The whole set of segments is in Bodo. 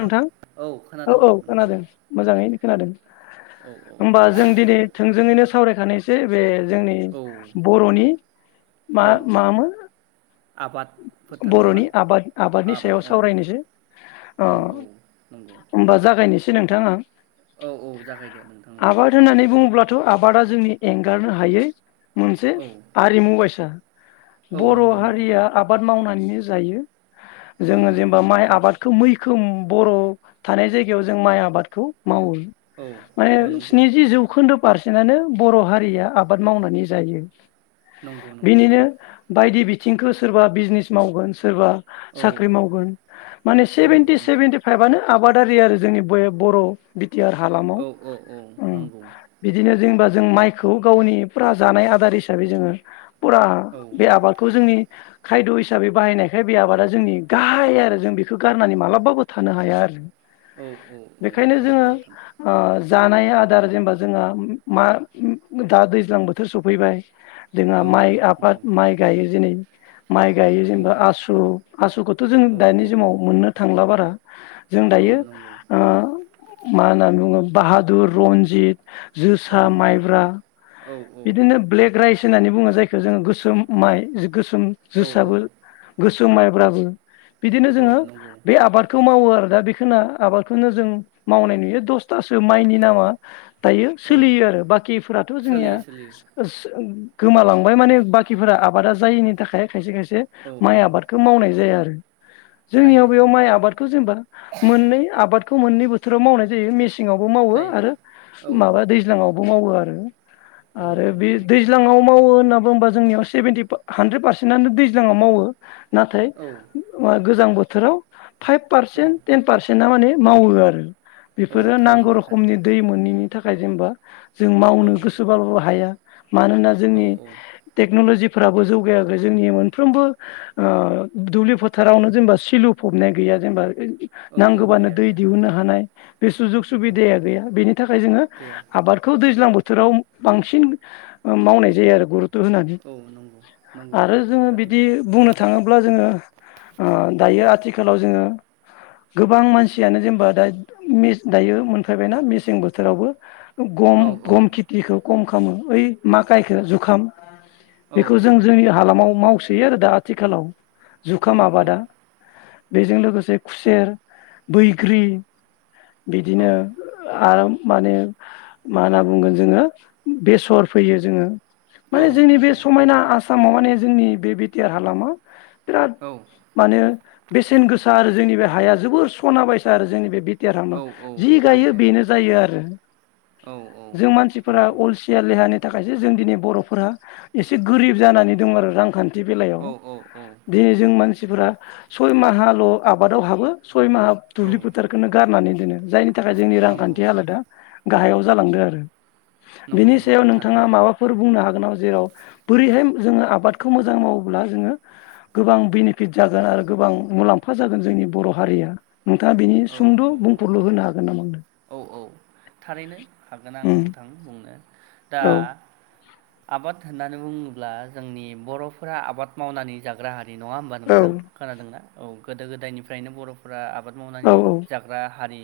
नोंथां औ औ खोनादों मोजाङैनो खोनादों औ औ होमबा जों दिनै थोंजोङैनो सावरायखानाय दे बेल जोंनि औ बरनि मा औ मामोन आबाद फोथार नामा बरनि आबाद आबादनि आबाद सायाव औ सावरायनोसै। ओ औ औ नंगौ होनबा जागा नायनोसै नोंथाङा औ औ जागायदो नोंथां आबाद होननानै बुङोब्ला थ आबादा जोंनि एंगारनो हायै मोनसे औ आरिमु बायसा औ बर नंगौ नंगौ हारिया आबाद मावनानै जायो औ जोङो नंगौ जेनेबा माइ आबादखौ मै रोखोम बर थानाय जायगायाव जों माइ आबादखौ मावो औ माने औ नंगौ स्निजि जौखोन्दो पारसेनानो बर हारिया आबाद मावनानै जायो नंगौ नंगौ बिनिनो बायदि बिथिंखो सोरबा बिजनेस मावगोन सोरबा औ साख्रि मावगोन माने औ सेभिं इ नंगौ सेभेनन्टि फाइभानो आबाद गारि आरो जोंनि बय बर' बि यार औ हालामाव औ औ उम नंगौ बिदिनो जोंबा जों माइखौ गावनि फुरा जानाय आदार हिसाबै जोंङो फुरा औ बे आबादखौ जोंनि खायद' हिसाबै बाहायनायखाय बे आबादा जोंनि गाहाय आरो जों बेखौ गारनानै माला फबो थानो हाया आरो। औ औ औ बेखायनो नंगौ जोङो नोंथां। ओ जानाय आदार जेनबा जोंहा मा दा दैज्लां बोथोर सफैबाय जोंहा औ माइ आबाद नंगौ माइ गाइयो जेनै माइ गायो औ जेनबा आसु, आसुखौथ' जों औ दानि औ जोमाव मोननो थां थांला बारा। जों औ दायो नंगौ ओ मा होननानै बुङो बाहादुर, रनजित औ जोसा, माइब्रा औ बिदिनो ब्लेक राइस होननानै बुङो जायखौ जोङो गोस सोम माइ जो गोसोम औ जोसाबो गो माइब्राबो बिदिनो औ जोङो नंगौ आबादखौ मावो आरो दा बेखोना आबादखौनो जों मावनाय नुयो दसथासो माइनि नामा दायो औ सोलियो आरो बाखिफोराथ' जोंनिया सोलियो सोलियो सो-सो गोमालांबाय माने बाखिफोरा आबादा जायिनि थाखाय खायसे खायसे जे औ माइ औ आबादखौ मावनाय जाया आरो। [inaudible] जायो जोंनियाव बैयाव उम माइ आबादखौ जेनबा मोननै आदाबखौ मोननै बोथोराव मावनाय जायो मेस सेङावबो मावो जायो आरो औ माबा दैज्लांयावबो बेखौ मावो आरो। औ आरो बे नंगौ नोंथां नंगौ दैज्लाङाव मावो होनना होनबा जोंनियाव सेभेन्टि पा हानद्रेद पारसेनो दैज्लाङाव मावो। नाथाय औ ओ गोजां बो थोराव फाइभ औ पार्सेन्ट टेन पारसेन्टना माने मावो आरो। औ बेफोरो नांगौ थारैनो थारैनो रोखमनि दै मोनैनि नि थाखाय जेनेबा जों औ मावनो गोसोबाबो हाया मानोना औ जोंनि औ टेकन'लजि फोराबो जौगायाखै जोंनि मोनफ्रोमबो ओ दुब्लि फोथारावनो जेनेबा सिलु फबनाय गैया जेनेबा। औ औ नांगौ बानो गैया दै गैया दिहुननो हानाय बे सुजुग औ सुबिदाया गैया बेनि थाखाय जोङो गैया आबादखौ दैज्लां बो थोराव बांसिन मावनाय जायो आरो गुरु औ नंगौ [unintelligible] नंगौ आरो नोंथां जोङो बिदि थारैनो बुंनो थाङोब्ला जोङो। ओ दायो आथि आथिखालाव जोङो गोबां मानसियानो जेनेबा दा दायो मोनफैबायना मेसें बोथोरावबो औ गम औ गम खेथिखौ खम खा ओम ओइ मा गायखो जुखाम। औ बेखौ जों जोंनि हालामाव माव सोयो आरो दा आथिखालाव औ जुखाम आबादा औ बेजों लोगोसे खुसेर बैग्रि। बिदिनो आ माने मा होनना बुंगोन जोङो बेसर फैयो जोङो। औ माने जोंनि बे नंगौ समायना आ आसामाव माने जोंनि बे बि-टि-आर हालामा बिराद औ माने बेसेन गोसा आरो जोंनि बे हाया जोबोर सना बायसा आरो जोंनि बे औ औ [unintelligible] जि गायो थारैनो बेनो जायो आरो औ औ जों मानसिफोरा नंगौ अलसिया लेहानि थाखायसो जों दिनै बर'फोरा एसे गोरिब जानानै दं आरो रांखान्थि [unintelligible] बेलायाव औ औ औ दिनै जों मानसि सिफोरा सय माहाल आबादाव हाबो सय माहा औ दुब्लि फोथारखौनो गारनानै दोनो जायनि थाखाय जोंनि नंगौ रांखान्थि हालोदा गाहायाव जालांदो आरो। नंगौ बिनि सायाव नोंथां नोंथाङा थारैनो माबाफोर बुंनो हागोन उनाव जेराव बोरैहाय जोङो आबादखौ मोजां मावोब्ला जोङो गोबां बेनिफिट जागोन आरो गोबां मुलाम्फा जागोन जोंनि बर' हारिया। नोंथाङा बिनि औ सुंद' औ बुंफोरलु होनो हागोन नामा आंनो औ औ औ थारैनो हागोन आं उम नोंथां बुंनो दा औ आबाद होननानै बुङोब्ला जोंनि बर'फोरा आबाद मावनानै जाग्रा हारि नङा होमबा नोंथां खोनादोंना औ। गोदो गोदायनिफ्रायनो बर'फोरा आबाद मावनानै औ जाग्रा हारि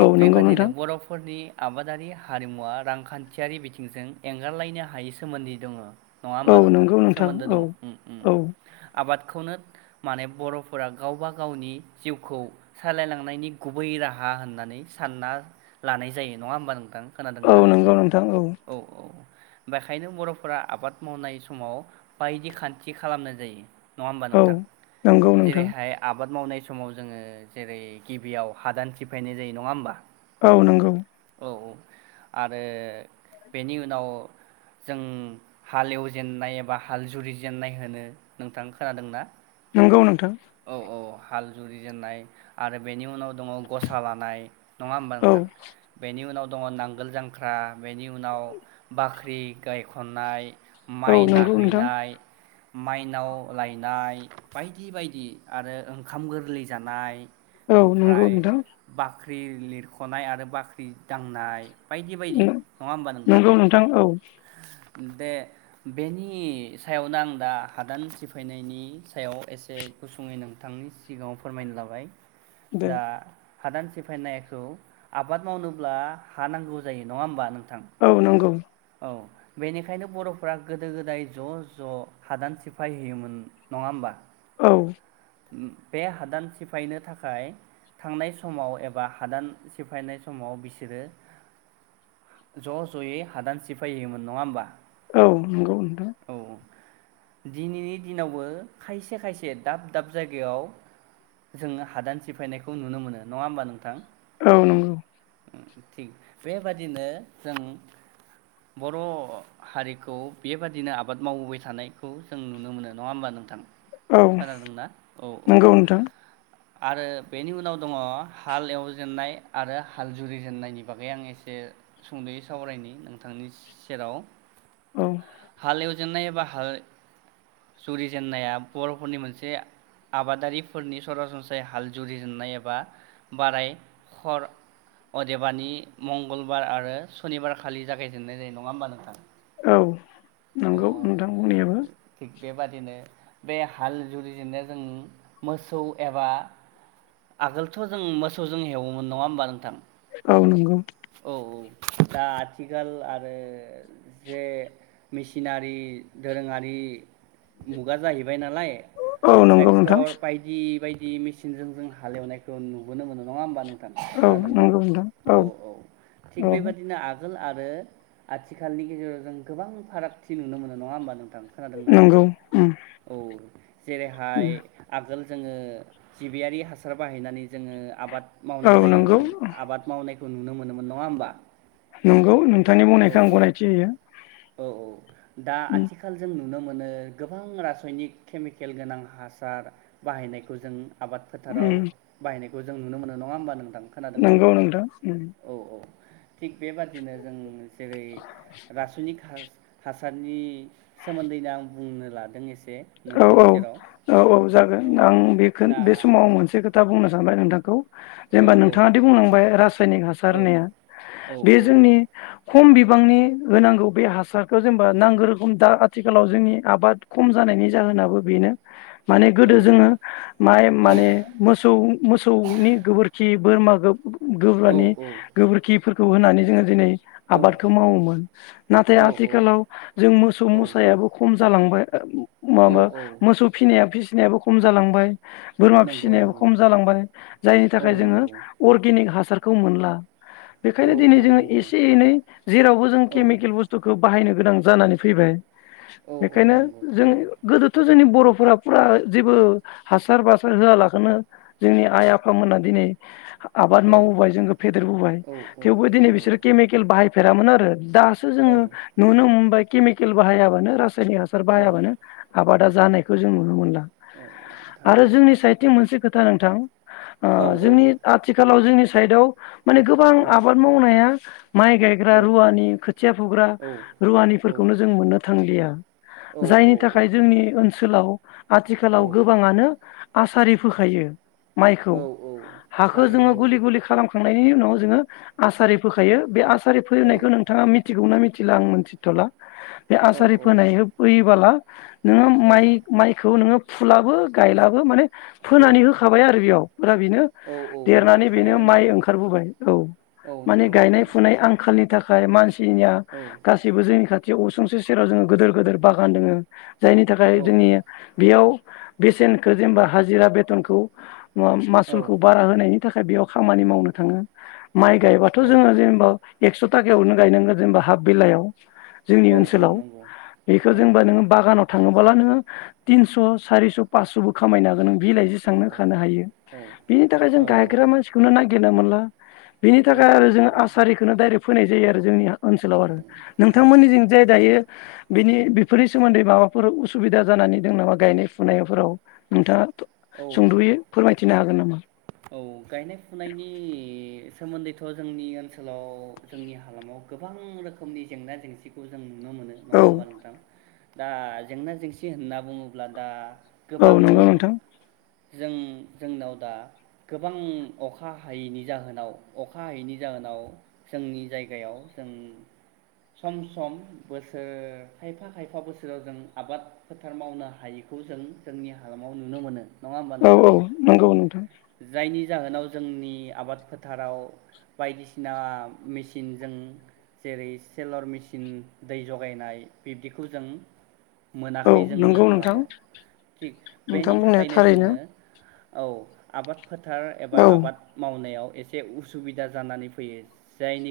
औ नंगौ बेबादिनो नोंथां बर'फोरनि आबादारि हारिमुवा रांखान्थियारि बिथिंजों एंगारलायनो हायै सोमोन्दै दङो। नङा औ होमबा नोंथां नंगौ सोमोन्दो औ दङ ओम ओम। औ आबाद खौनो माने बर'फोरा गावबा गावनि जिउखौ सालायलांनायनि गुबै राहा होननानै सानना लानाय जायो नङा होमबा नोंथां? औ खोनादोंना नंगौ नोंथां ओ। औ औ। बेखायनो बर'फोरा आबाद मावनाय समाव बायदि खान्थि खालामनाय जायो। नङा होमबा औ नोंथां नंगौ नोंथां जेरैहाय आबाद मावनाय समाव जोङो जेरै गिबियाव हादान सिफायनाय जायो नङा होमबा? औ नंगौ औ आरो बेनि उनाव जों हालएवजेननाय एबा हाल जुरि जेननाय होनो, नोंथां खोनादोंना? नंगौ नोंथां। औ औ हाल जुरिजेननाय आरो बेनि उनाव दङ गसा लानाय नङा होमबा औ नोंथां बेनि उनाव दङ नांगोल जांख्रा बेनि उनाव बाख्रि गायखननाय। औ माइ नंगौ नोंथां नाहैनाय माइनाव लायनाय बायदि बायदि आरो ओंखाम गोरलै जानाय औ नंगौ नोंथां। ख्रि लिरख'नाय आरो बाख्रि दांनाय बायदि बायदि। नंगौ नोंथां औ। औ। दे बेनि सायावनो आं दा हादान सिफायनायनि सायाव एसे गुसुङै नोंथांनि सिगाङाव फोरमायनो लाबाय। दे दा हादान सिफायनायखौ आबाद मावनोब्ला हा नांगौ जायो नङा होमबा नों औ नंगौ। औ बेनिखायनो बर'फोरा गोदो गोदाय ज' ज' हादान सिफाय हैयोमोन नङा होमबा? औ। बे हादान सिफायनो थाखाय थांनाय समाव एबा हादान सिफायनाय समाव बिसोरो ज' ज'यै हादान सि फैयोमोन नङा होमबा? औ नंगौ नोंथां। औ दिनैनि दिनावबो खायसे खायसे दाब दाब औ नंगौ। ओ थिग बेबादिनो जों बर' हारिखौ बेबादिनो आबाद मावबोबाय थानायखौ जों नुनो मोनो नङा होमबा नोंथां। औ खोनादोंना? औ औ। नंगौ नोंथां आरो बेनि उनाव दङ हाल एवजेननाय आरो हाल जुरि जेननायनि बागै आं एसे सुंद'यै सावरायनायनि [inaudible] नोंथांनि सेराव औ [inaudible] हालेव [unintelligible] एबा हाल जुरिजेननाया बर'फोरनि मोनसे आबादारिफोरनि सरासनस्रायै हाल जुरिजेननाय एबा बाराय हर अदेबानि मंगलबार आरो सनिबारखा खालि। जागायजेननाय जायो नङा होमबा नोंथां? औ। औ नंगौ नोंथां बुंनायाबो। थिग बेबादिनो बे हाल जुरिजेन्नाया जों मोसौ एबा आगोलथ' जों मोसौजों हेवोमोन नङा होमबा नोंथां। औ नंगौ। औ दा आथिखाल आरो जे मेसिनारि, दोरोङारि मुगा जाहैबाय नालाय औ नंगौ नोंथां ट्रेक्टर बायदि बायदि। इ मेसिन जों हालेवनायखौ नुबोनो मोनो नङा होमबा? औ खोनादोंना नंगौ नोंथां औ औ थिग औ बेबायदिनो आ आगोल आरो आथिखालनि गेजेराव जों गोबां फारागथि नुनो मोनो नङा होनोमबा? खोनादोंना नंगौ उम औ जेरैहाय आगोल जोङो जिबियारि हासार बाहायनानै जोङो आबाद औ मावनाय नंगौ जायोमोन आबाद मावनाय नुनो मोनोमोन नङा होमबा? नंगौ नोंथांनि औ बुंनायखौ आं गनायथि होयो। औ औ दा उम आथिखाल जों नुनो मोनो गोबां रासयनिक केमिकेल गोनां हासार बाहायनायखौ जों आबाद फोथाराव उम बाहायनाय [inaudible] जों नुनो मोनो नङा होमबा नों खोनादोंना नंगौ नोंथां उम औ औ। थिग बेबादिनो जों जेरै रासयनिक हास हासारनि सोमोन्दै [unintelligible] बुंनो लादों एसे औ औ नोंथांनि सेराव औ औ औ जागोन आं बे दा बे समावं मोनसे खोथा बुंनो सानबाय नोंथां [unintelligible] औ जेनेबा औ नोंथाङादि बुंलांबाय रासायनिक हासार औ होननाया औ बे जोंनि खम बिबांनि होनांगौ बे हासारखौ जेनेबा नांगौ रोखोम दा आथिखालाव जोंनि आबाद खम जानायनि जाहोनाबो बेनो माने औ गोदो जोङो माइ औ माने मोसौ मोसौनि गोबोरखि बोरमा गो औ गोब्रानि औ गोबोरखि फोरखौ होनानै जोङो दिनै आबादखौ मावोमोन नाथाय आथिखालाव जों मोसौ मोसायाबो खम जालांबाय। [unintelligible] औ माबा औ मोसौ फिनाया फिस फिनायाबो खम जालांबाय बोरमा नंगौ फिसिनायाबो नंगौ खम जालांबाय जायनि थाखाय औ जोङो नंगौ अर्गेनिक हासार खौ मोनला। औ बेखायनो दिनै औ जोङो नंगौ एसे एनै जेरावबो जों औ केमिकेल बुस्थुखौ बाहायनो गोनां जानानै फैबाय। औ औ बेखायनो नंगौ जों थारैनो। गोदोथ' जोंनि बर' फोरा फुरा जेबो हासार बासार होआलाखनो जोंनि आइ आफामोना दिनै आबाद औ मावबोबाय जोंखौ फेदेरबोबाय औ औ थेवबो दिनै नंगौ बिसोरो केमिकेल बाहाय फेरामोन आरो। दासो औ जोङो नुनो मोनबाय केमिकेल बाहायाबानो हासार औ बाहायाबानो आबादा जानायखौ जों नुनो मोनला। औ आरो थारैनो जोंनि साइतथिं मोनसे खोथा नों [inaudible] ओ औ जोंनि आथिखालाव जोंनिस साइदाव माने गोबां औ आबाद मावनाया माइ औ गायग्रा रुवानि खोथिया फुग्रा औ रुवानिफोरखौनो जों मोननो थांलिया। औ जायनि औ। थाखाय जोंनि ओनसोलाव आथिखालाव औ गोबाङानो आसरि फोखायो। माइखौ औ हाखो जोङो थारैनो गुलि गुलि खालामखांनायनि उनाव‌ जोङो आसरि फोखायो बे आस आसरि औ फोनायखौ नोंथाङा मिथिगौ ना मि थिला आं मोनथिथ'ला। बे औ आसरि फोनाय फैयोबाला नोङो माइ माइखौ नोङो फुलाबो गायलाबो माने औ फोनानै होखाबाय आरो बेयाव ओमफ्राय बेनो औ औ नंगौ देरनानै बेनो थारैनो माइ नंगौ ओंखारबोबाय औ औ माने नंगौ नंगौ गायनाय नंगौ फुनाय आंखालनि थाखाय फ्राय मानसि निया औ गासिबो जोंनि खाथि जे असुंसे सेराव जोङो गोदोर गोदोर बागान दोङो। जायनि थाखाय औ जोंनि बेयाव बेसेनखो जेनेबा हाजिरा बेथनखौ मन औ मासुलखौ बारा होनायनि थाखाय बेयाव खामानि मावनो थाङो। माइ गायबाथ' औ जोङो जेनेबा एकस थाखायावनो गायनांगोन जेनेबा हाफ बेलायाव। जोंनि औ औ ओनसोलाव नंगौ बेखौ औ जेनबा नंगौ नोङो थाङोबोला नोङो टिनस सारिस फाससबो खामायनो हागोन नों बिलाइ औ जेसांनो औ खानो हायो औ बिनि थाखाय औ जों गायग्रा मानसिखौनो ना बिरनो मोनला बिनि औ थाखाय आरो नंगौ जोङो नंगौ आसारिखोनो दाइरेक्ट फोनाय जायो आरो जोंनिया। औ ओनसोलाव आरो थारैनो नोंथांमोनजिं जे थारैनो दायो बिनि बेफोरिज सोमोन्दै माबाफोर उसुबिदा जानानै दों नामा गायनाय फुनायफोराव नोंथाङा औ सुंदयो फोरमायथिनो हागोन नामा। औ गायनाय फुनायनि सोमोन्दैथ' जोंनि ओनसोलाव जोंनि हालामाव गोबां रोखोमनि जेंना जेंसिखौ जों नुनो मोनो नङा औ होमबा नोंथां? दा जेंना जेंसि होनना बुङोब्ला दा औ गोबां नंगौ नोंथां जों जोंनाव दा गोबां अखा हायैनि जाहोनाव अखा हायैनि जाहोनाव जोंनि जायगायाव जों सम-सम बोसोर खायफा-खायफा बोसोराव जों आबाद फोथार मावनो हायैखौ जों जोंनि हालामाव नुनो मोनो। नङा होमबा औ नोंथां औ नंगौ नोंथां। जायनि जाहोनाव जोंनि आबाद फोथाराव बायदिसिना मेसिनजों जेरै सेलर मेचिन दै जगायनाय बिब्दिखौ जों औ मोनाखै जोंनि नंगौ नोंथां हालामाव थिग नोंथां बेनि बुंनाया थाखायनो थारैनो जोङो औ आबाद फोथार एबा औ आबाद मावनायाव एसे उसुबिदा जानानै फैयो जायनि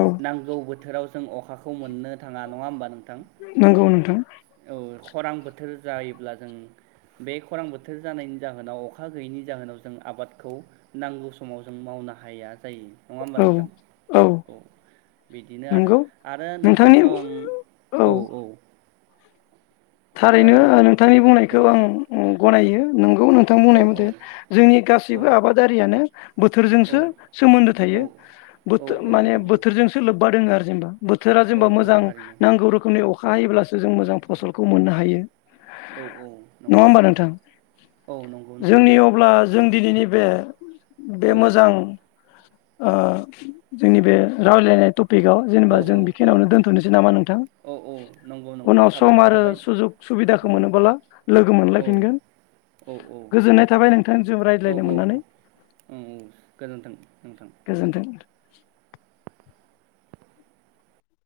औ नांगौ बोथोराव‌ जों अखाखौ मोननो थाङा नङा होमबा नों थां नंगौ नोंथां औ खरां बोथोर जायोब्ला जों बे खरां बोथोर जानायनि जाहोनाव अखा गैयैनि ज जाहोनाव जों आबादखौ नांगौ समाव जों मावनो हाया जायो। नङा होमबा औ नोंथां? औ बिदिनो आरो, नंगौ आरो नोंथांनि नोंथांखौ आं औ औ थारैनो खोनादों नोंथां नोंथांनि बुंनायखौ औ आं अम गनायो। नोंग गौ नोंथां औ बुंनाय मथे औ जोंनि गासैबो आबादारियानो बोथोरजोंसो औ सोमोन्दो थायो औ बोथ औ औ माने नंगौ बोथोरजोंसो लोब्बा दो आरो जेनबा बोथोरा जेनेबा औ औ मोजां थारैनो नांगौ रोखोमनि अख खा हायोब्लासो जों मोजां फसल खौ मोननो हायो। औ औ नङा नंगौ होमबा नोंथां? औ नंगौ नोंथां जोंनि नंगौ अब्ला जों दिनैनि बे बे औ मोजां ओ जोंनि बे रावलायनायाथ पिगाव औ जेनेबा जों औ औ बेखिनियावनो दोनथनोसै नामा नोंथां औ औ नंगौ नंगौ उनाव सम साबायखर आरो थाबाय सुजुग सुबिदाखौ औ मोनोबोला लोगो औ मोनलायफिनगोन औ औ गोजोननाय थाबाय नोंथां जों औ रायलायनो मोननानै औ गोजोन्थों नोंथां गोजोनथों।